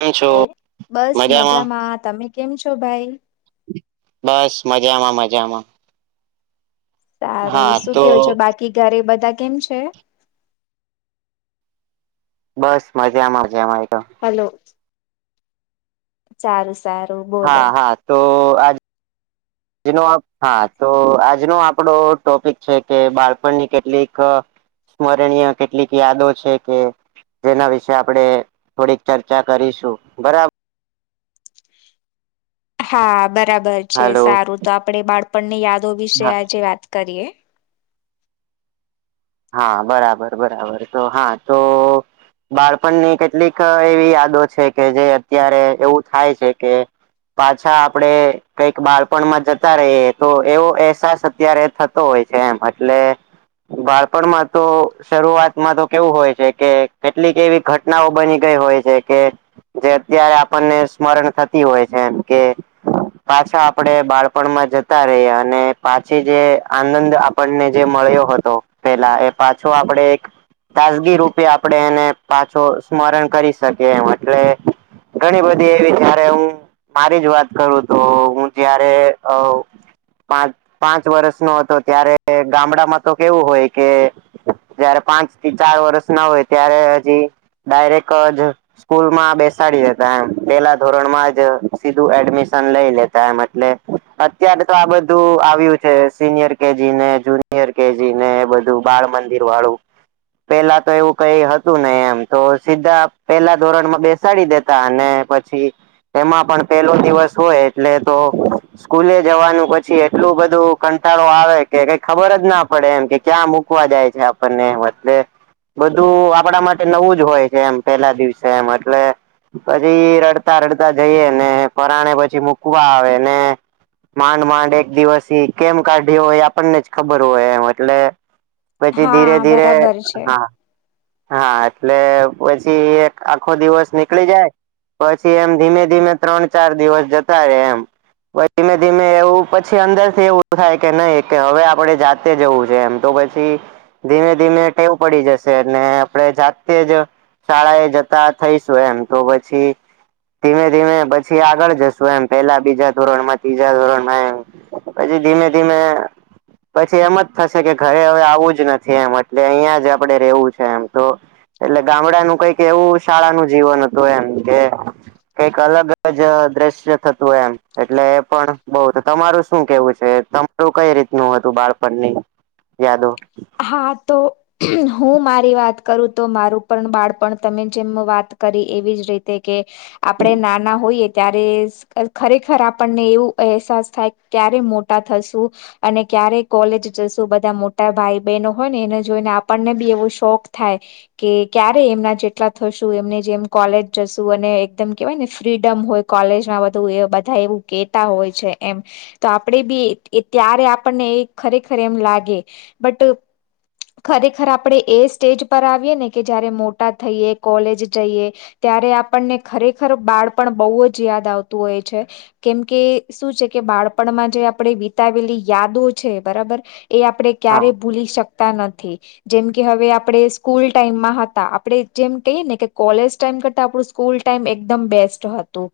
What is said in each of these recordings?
કેમ ઓ છો બસ મજામાં તમે કેમ છો ભાઈ બસ મજામાં મજામાં, સારું હા શું તો કેવું છો બાકી ઘરે બધા કેમ છે બસ મજામાં છે અ મેતો - હલો સારું શે - હા હા તો આજ આ હા તો આજનો આપડો ટોપિક છે કે, બાળપણની કેટલીક સ્મરણીય કેટલીક યાદો છે કે જેના વિશેે આપણે થોડીક ચર્ચા કરીશું બરાબર, હા બરાબર છે, હાલો સારું તો આપણેે બાળપણની યાદો હા વિશે આજે વાત કરીએ, હા બરાબર બરાબર તો હા તો બાળપણની કેટલીક એવી યાદો છે, કે જે અત્યારે એવું થાય છે કે, પાછા આપડે કઈક બાળપણમાં જતા રહીએ તો એવો અહેસાસ અત્યારે, હોય છે, એમ એટલે બાળપણ, માં તો શરૂઆતમાં તો કેવું હોય છે, કે કેટલીક એવી ઘટનાઓ બની ગઈ હોય છે કે, જે અત્યારે આપણને સ્મરણ થતી હોય છે એમ કે, પાછા આપડે બાળપણમાં જતા રહીએ અને પાછી જે આનંદ, નહીં, જે મળ્યો હતો પેલા એ પાછો આપણે એક. તાજગીરૂપે આપણે એને પાછો સ્મરણ કરી શકીએ એમ એટલે. ઘણી બધી એવી જ્યારે હું. મારી જ વાત કરું તો, હું ત્યારે. પાંચ-પાંચ વર્ષનો હતો ત્યારે ગામડામાં તો કેવું હોય કે. જ્યારે પાંચથી ચાર વર્ષના હોય ત્યારે હજી ડાયરેક્ટ જ. સ્કૂલમાં બેસાડી દેતા એમ, પહેલા ધોરણમાં જ સીધું એડમિશન લઈ લેતા એમ એટલે. અત્યારે તો આ બધું આવ્યું છે, સિનિયર કેજી ને જુનિયર કેજી. બધું બાળમંદિરવાળું. પહેલાં તો એવું કંઈ હતું નહીં એમ, સીધા પહેલા ધોરણમાં બેસાડી દેતા. અને પછી એમાં પણ પહેલો દિવસ હોય એટલે તો. સ્કૂલે જવાનું, પછી એટલો બધો કંટાળો આવે કે કંઈ ખબર જ ના પડે. પડે એમ કે ક્યાં મૂકવા જાય છે આપણને એટલે. બધું આપણા માટે નવું જ હોય છે એમ, પહેલા દિવસે એટલે. પછી રડતા રડતા જઈએ ને, પરાણે પછી મૂકવા આવે ને. માંડ માંડ એક દિવસ કેમ કાઢ્યો હોય, આપણને જ ખબર હોય એમ એટલે. પછી હા ધીરે ધીરે, બરાબર છે હા. હા, એટલે પછી એક આખો દિવસ નીકળી જાય. પછી એમ ધીમે ધીમે ત્રણ-ચાર દિવસ જતા રહે એમ. ધીમે ધીમે એવું પછી અંદરથી એવું થાય કે, નહીં, હવે આપણું જ છે. જવું છે એમ તો પછી. ધીમે ધીમે ટેવ પડી જશે અને આપણાથી જાતે જ. શાળાએ જતા થઈશું એમ તો પછી. ધીમે ધીમે પછી આગળ જઈશું એમ, પહેલાં બીજા ધોરણમાં, ત્રીજા ધોરણમાં એમ. પછી ધીમે ધીમે. પછી એમ જ થશે કે ઘરે હવે આવું જ નથી એમ એટલે, અહીંયા જ આપણે રહેવું છે એમ તો. એટલે ગામડાનું કંઈક એવું શાળાનું જીવન હતું એમ કે. કંઈક અલગ જ દૃશ્ય થતું હોય એમ એટલે, એ પણ. બધું તો તમારું શું કહેવું છે? તમારું કઈ રીતનું હતું, બાળપણની યાદો? હા તો. હું મારી વાત કરું તો, મારું પણ બાળપણ તમે જેમ વાત કરી એવી જ રીતે. કે આપણે નાના હોઈએ. ત્યારે ખરેખર આપણને એવો અહેસાસ થાય કે ક્યારે મોટા થઈશું. અને ક્યારેક કોલેજ જઈશું, બધા મોટા ભાઈ... બનો હોય ને, એને જોઈને આપણને પણ એવો શોખ થાય. કે ક્યારે એમના જેટલા થઈશું, એમની જેમ કોલેજ જઈશું અને એકદમ, કહેવાય ને, ફ્રીડમ હોય. કોલેજમાં બધું, બધા એવું કહેતા હોય છે એમ. તો આપણને પણ ત્યારે ખરેખર એમ લાગે, બસ. ખરેખર આપણે એ સ્ટેજ પર આવીએ ને, કે જ્યારે મોટા થઈએ, કોલેજ જઈએ. ત્યારે આપણને ખરેખર બાળપણ બહુ જ યાદ આવતું હોય છે. કેમ કે શું છે કે બાળપણમાં જે આપણે વિતાવેલી યાદો છે, બરાબર. એ આપડે હા ક્યારેય ભૂલી શકતા નથી. જેમ કે હવે આપડે સ્કૂલ ટાઈમમાં હતા, આપડે જેમ કહીએ ને કે કોલેજ ટાઈમ કરતાં આપડું સ્કૂલટાઈમ એકદમ બેસ્ટ હતો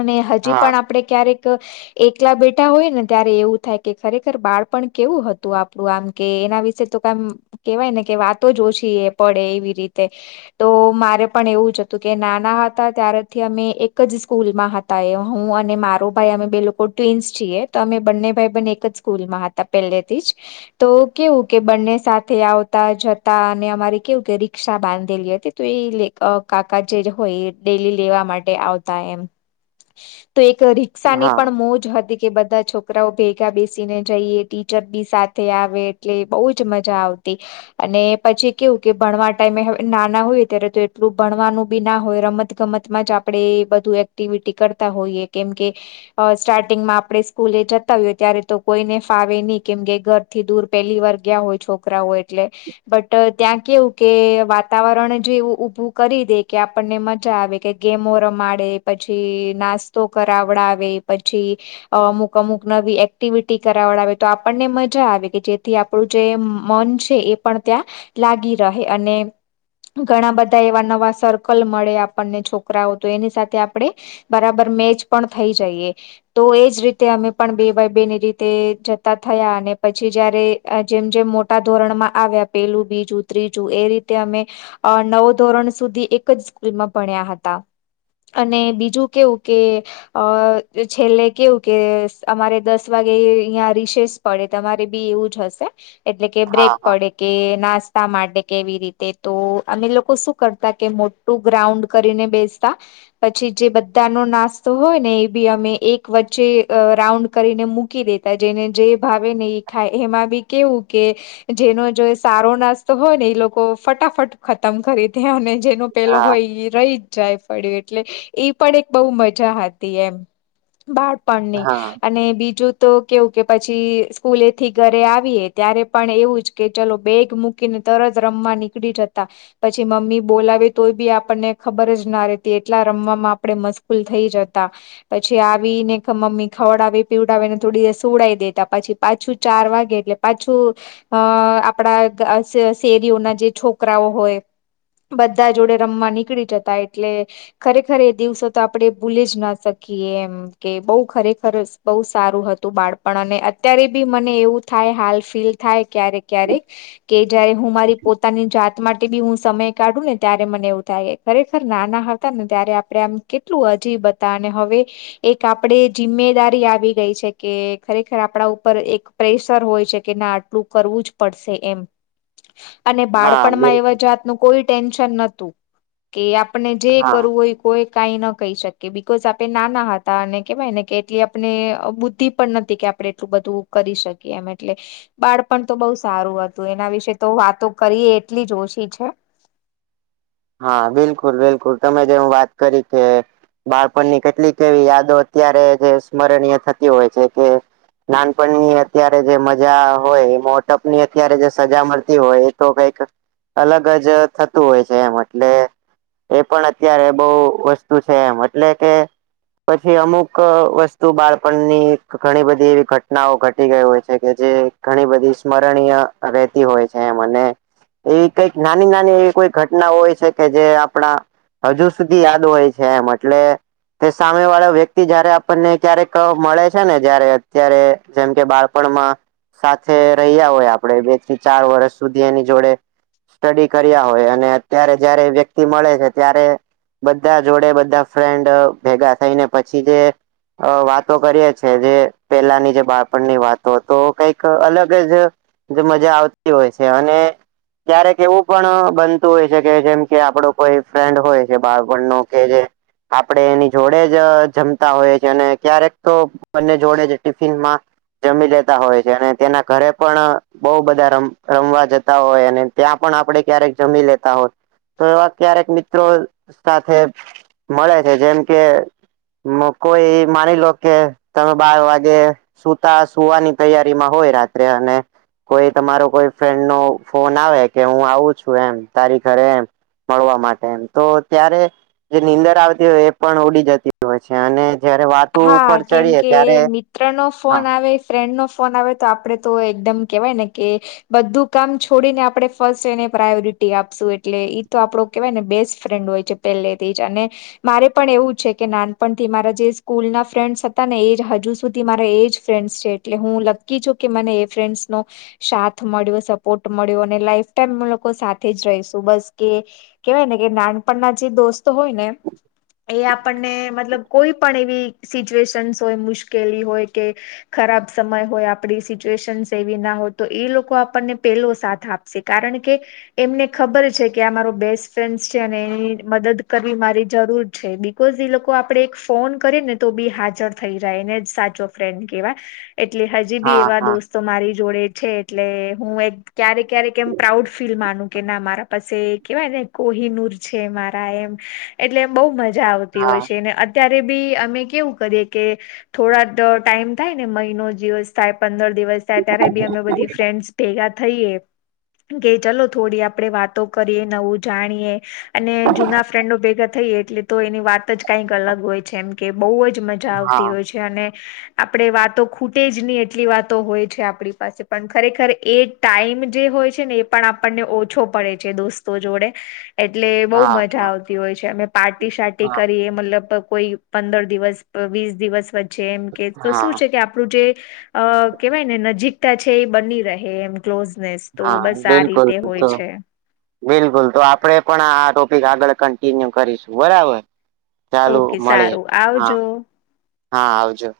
અને હજી હા પણ આપણે ક્યારેક એકલા બેઠા હોઈએ ને ત્યારે એવું થાય કે ખરેખર બાળપણ કેવું હતું આપડું આમ. કે એના વિશે તો કમ કહેવાય ને, કે વાતો જ ઓછી એ પડે એવી રીતે. તો મારે પણ એવું જ હતું કે નાના હતા ત્યારથી અમે એક જ સ્કૂલમાં હ તા. હું અને મારો ભાઈ, અમે બે લોકો ટ્વિન્સ છીએ, તો અમે બંને ભાઈ બેન એક જ સ્કૂલમાં હ તાં પહેલેથી જ. તો કેવું કે બંને સાથે આવતા-જતા અને અમારે કેવું કે રિક્ષા બાંધેલી હતી. તો એલે કાકા જે હોય ડેલી લેવા માટે આવતા એમ. [inaudible] તો એ કઢી સાની હા પણ મોજ હતી કે બધા છોકરાઓ ભેગા બેસીને જઈએ ટીચર બી સા થે આવે એટલે બહુ જ મજા આવતી. અને પછી કેવું કે ભણવા ટાઈમે હવે નાના હોય ત્યારે તો એટલું ભણવાનું બી ના હોય રમત-ગમત માં જ આપડે બધું એક્ટિવિટી કરતા હોઈએ કેમ કે, અ સ્ટાર્ટિંગમાં આપડે સ્કૂલે જતા હોયએ ત્યારે તો કોઈને ફાવે નહી કેમ કે ઘર થી દૂર પેલીવાર ગયા હોય છોકરાઓ એટલે બટ ત્યાં કેવું કે વાતાવરણ જો એવું ઉભું કરી દે કે આપણને મજા આવે કે ગેમો રમાડે પછી નાસ્તો કરાવડાવે પછી અમુક અમુક નવી એક્ટિવિટી કરાવડાવે તો આપણને મ જા આવે કે જેથી આપણું જે મન છે એ પણ ત્યાં લાગી રહે અને ઘણાં બધા એવા નવા સર્કલ મળે આપણને છોકરાઓ તો એની સાથે આપડે બરાબર મેચ પણ થઈ જઈએ. તો એજ રીતે અમે પણ બે બાઈ બે ની રીતે જતા થયા અને પછી જયારે જેમ જેમ મોટા ધોરણમાં આવ્યા પેલું બીજું ત્રીજું એ રીતે અમે અ નવ ધોરણ સુધી એક જ સ્કૂલમાં ભણ્યા હતા. અને બીજું કેવું કે, અ છેલ્લે કેવું કે અમારે દસ વાગે અહિયાં રિશેસ પડે. તમારે બી એવું જ હશે એટલે કે બ્રેક હા પડે. કે નાસ્તા માટે કેવી રીતે તો અમે લોકો શું કરતા કે મોટુ ગ્રાઉન્ડ કરીને બેસતા પછી જે બધા નો નાસ્તો હોય ને એ બી અમે એક વચ્ચે રાઉન્ડ કરીને મૂકી દેતી તા જેને જે ભાવે ને એ ખાય એમાં બી કેવું કે જેનો જો સારો નાસ્તો હોય ને એ લોકો ફટાફટ ખતમ કરી દે અને જેનો પેલો હા હોય એ રહી જાય પડ્યું એટલે ઈ પણ એક બો મજા હતી એમ પણ ની હા અને બીજું તો કેવું કે પછી સ્કૂલેથી ઘરે આવીએ ત્યારે પણ એવું જ કે ચલો બેગ મૂકીને તરત રમવા નીકળી જતા. પછી મમ્મી બોલાવે તોય બી આપણને ખબર જ ના રેતી એટલા રમવામાં આપણે મશગુલ થઈ જતા. પછી આવી ને મમ્મી ખવડાવી પીવડાવીને થોડી વાર સુવડાઈ દેતા પછી પાછું ચાર વાગે એટલે પાછું અ આપડા શેરીઓના જે છોકરાઓ હોય બધા જોડે રમવા નીકળી જતા એટલે ખરેખર એ દિવસો તો આપડે ભૂલી જ ના શકીએ એમ કે બઉ ખરેખર બઉ સારું હતું બાળપણ અને ત્યારે બી મને એવું થાય હાલ ફીલ થાય ક્યારેક ક્યારેક કે જયારે હું મારી પોતાની જાત ત માટે બી હું સમય કાઢું ને ત્યારે મને એવું થાય ખરેખર નાના હતા ને ત્યારે આપડે આમ કેટલું અજીબ હતા ને હવે એક આપડે જિમ્મેદારી આવી ગઈ છે કે ખરેખર આ પડા ઉપર એક પ્રેશર હોય છે કે ના આટલું કરવું જ પડશે એમ અને હા બાળપણમાં બિલકુલ એવા જાતનું કોઈ ટેન્શન નતું કે આપને જે હા કરુવું હોઈ કોઈ કઈ ન કહી શકે બિકઝ આપે નાના હતા અને કેવાય ને કે એટલી આપને બુદ્ધિ પણ નથી કે આપડે એટલું બધું કરી શકીએ એમ એટલે બાળપણ તો બઉ સારું હતું એના વિશે તો વાતો કરી એટલી જ ઓછી છે હા બિલકુલ બિલકુલ તમે જેવું વાત કરી કે બાળપણની કેટલીક એવી યાદો અત્યારે જે સ્મરણીય થતી હોય છે કે નાનપણની અત્યારે જે મજા હોય એ મોટપની અત્યારે જે સજા મળતી હોય એ તો કંઈક અલગ જ થતું હોય છે એમ એટલે એ પણ અત્યારે બઉ વસ્તુ છે, એમ એટલે કે પછી અમુક વસ્તુ બાળપણની ઘણી બધી એવી ઘટનાઓ ઘટી ગઈ હોય છે કે જે ઘણી બધી સ્મરણીય રહેતી હોય છે એમ અને એવી કંઇક નાની નાની એવી કોઈ ઘટના હોય છે કે જે આપણા હજુ સુધી યાદ હોય છે એમ એટલે તે સામે વાળા વ્યક્તિ જ્યારે આપણને ક્યારેક મળે છે ને જ્યારે અત્યારે જેમ કે બાળપણમાં સાથે રહ્યા હોય આપડે બે થી ચાર વર્ષ સુધી એની જોડે સ્ટડી કર્યા હોય અને અત્યારે જયારે એ વ્યક્તિ મળે છે ત્યારે બધા જોડે બધા ફ્રેન્ડ ભેગા થઈને પછી જે અ વાતો કરીએ છે જે પેલાની જે બાળપણની વાતો તો કંઈક અલગ જ જે મજા આવતી હોય છે, અને ક્યારેક એવું પણ બનતું હોય છે કે જેમ કે આપડો કોઈ ફ્રેન્ડ હોય કે બાળણનો કે જે આપડે એની જોડે જ જમતા હોય છે અને ક્યારેક તો બંને જોડે જ ટિફિનમાં જમી જતા હોય છે અને તેના ઘરે પણ બહુ બધા રમ રમવા જતા હોય અને ત્યાં પણ આપડે ક્યારેક જમી લેતા હોત તો એવા ક્યારેક મિત્રો સાથે મળે છે જેમ કે મોકો ઈ માની લો કે તમે બાર વાગે સુતા સુવાની તૈયારીમાં હોય રાત્રે અને કોઈ તમારો કોઈ ફ્રેન્ડ નો ફોન આવે કે હું આવું છું એમ તારી ઘરે એમ મળવા માટે એમ તો ત્યારે જે નીંદર આવતી હોય એ પણ ઉડી જતી હોય છે અને જયારે વાત હા કેમ કે મી ત્ર નો હા ફોન આવે ફ્રેન્ડ નો ફોન આવે તો આપડે તો એકદમ કેવાય ને કે બધું કામ છોડીને આપડે ફર્સ્ટ એને પ્રાયોરિટી આપશું એટલે ઈ તો આપડો કેવાને બેસ્ટ ફ્રેન્ડ હોય છે પેલેથી જ અને મારે પણ એવું છે કે નાનપણથી મારા જે સ્કૂલના ફ્રેન્ડ્સ હતા ને એ જ હજુ સુધી મારા એ જ ફ્રેન્ડ્સ છે, એટલે હું લક્કી છું કે મને એ ફ્રેન્ડસનો સાથ મળ્યો સપોર્ટ મળ્યો અને લાઈફ ટાઈમ અમે લોકો સાથે જ રહીશું બસ કે કેવાયને કે નાનપણના જે દોસ્તો હોય ને એ આપણને મતલબ કોઈ પણ એવી સિચ્યુએશન્સ હોય મુશ્કેલી હોય કે ખરાબ સમય હોય આપણી સિચ્યુએશન એવી ના હોય તો એ લોકો આપણને પેલો સાથ આપે સે કારણ કે એમને ખબર છે કે, આ મારો બેસ્ટ ફ્રેન્ડસ છે અને એની મદદ કરવી મારી જરૂર છે કોઝી લોકો આપણેે એક ફોન કરી ને તો બી હાજર થઈ જાય એને જ સાચો ફ્રેન્ડ કેવાય એટલે હજી બી હા એવા હા દોસ્તો મારી જોડે છે એટલે હું એક ક્યારેક ક્યારેક એમ પ્રાઉડ ફીલ માનું કે ના મારા પાસે કેવાય ને કોહીનુર છે મારા એમ એટલે એમ બહુ મજા આવતી હોય હા છે ને ત્યારે બી અમે કેવું કરીએ કે થોડાટ ટાઈમ થાય ને મહિનો દિવસ થાય, પંદર દિવસ થાય, ત્યારે બી અમે બધી ફ્રેન્ડસ ભેગા થઈએ કે ચલો થોડી આપણેે વાતો કરીએ નવું જાણીએ અને જૂના ફ્રેન્ડો ભેગા થઈએ એટલે તો એની વાત જ કઈક અલગ હોય છે એમ કે બહુ જ મજા આવતી હા હોય છે અને આપણે વાતો ખૂટે જ ની એટલી વાતો હોય છે આપણી પાસે પણ ખરેખર એ ટાઈમ જે હોય છે ને એ પણ આપણને ઓછો પડે છે દોસ્તો જોડે એટલે બહુ મજા હા આવતી હોય છે અમે પાર્ટી સાર્ટી હા કરીએ મતલબ કોઈ પંદર દિવસ, વીસ દિવસ, વચ્ચે એમ કે તો શું હા છે કે આપણું જે અ કેવાય ને નજીકતા છે એ બની રહે એમ ક્લોઝનેસ તો હા બસ આ બિલકુલ રીતે હોય તો છે બિલકુલ તો આપડે પણ આ ટોપિક આગળ કન્ટિન્યુ કરીશું બરાબર ચાલુ ઓકે મળીયે, સારું હા, આવજો હા, આવજો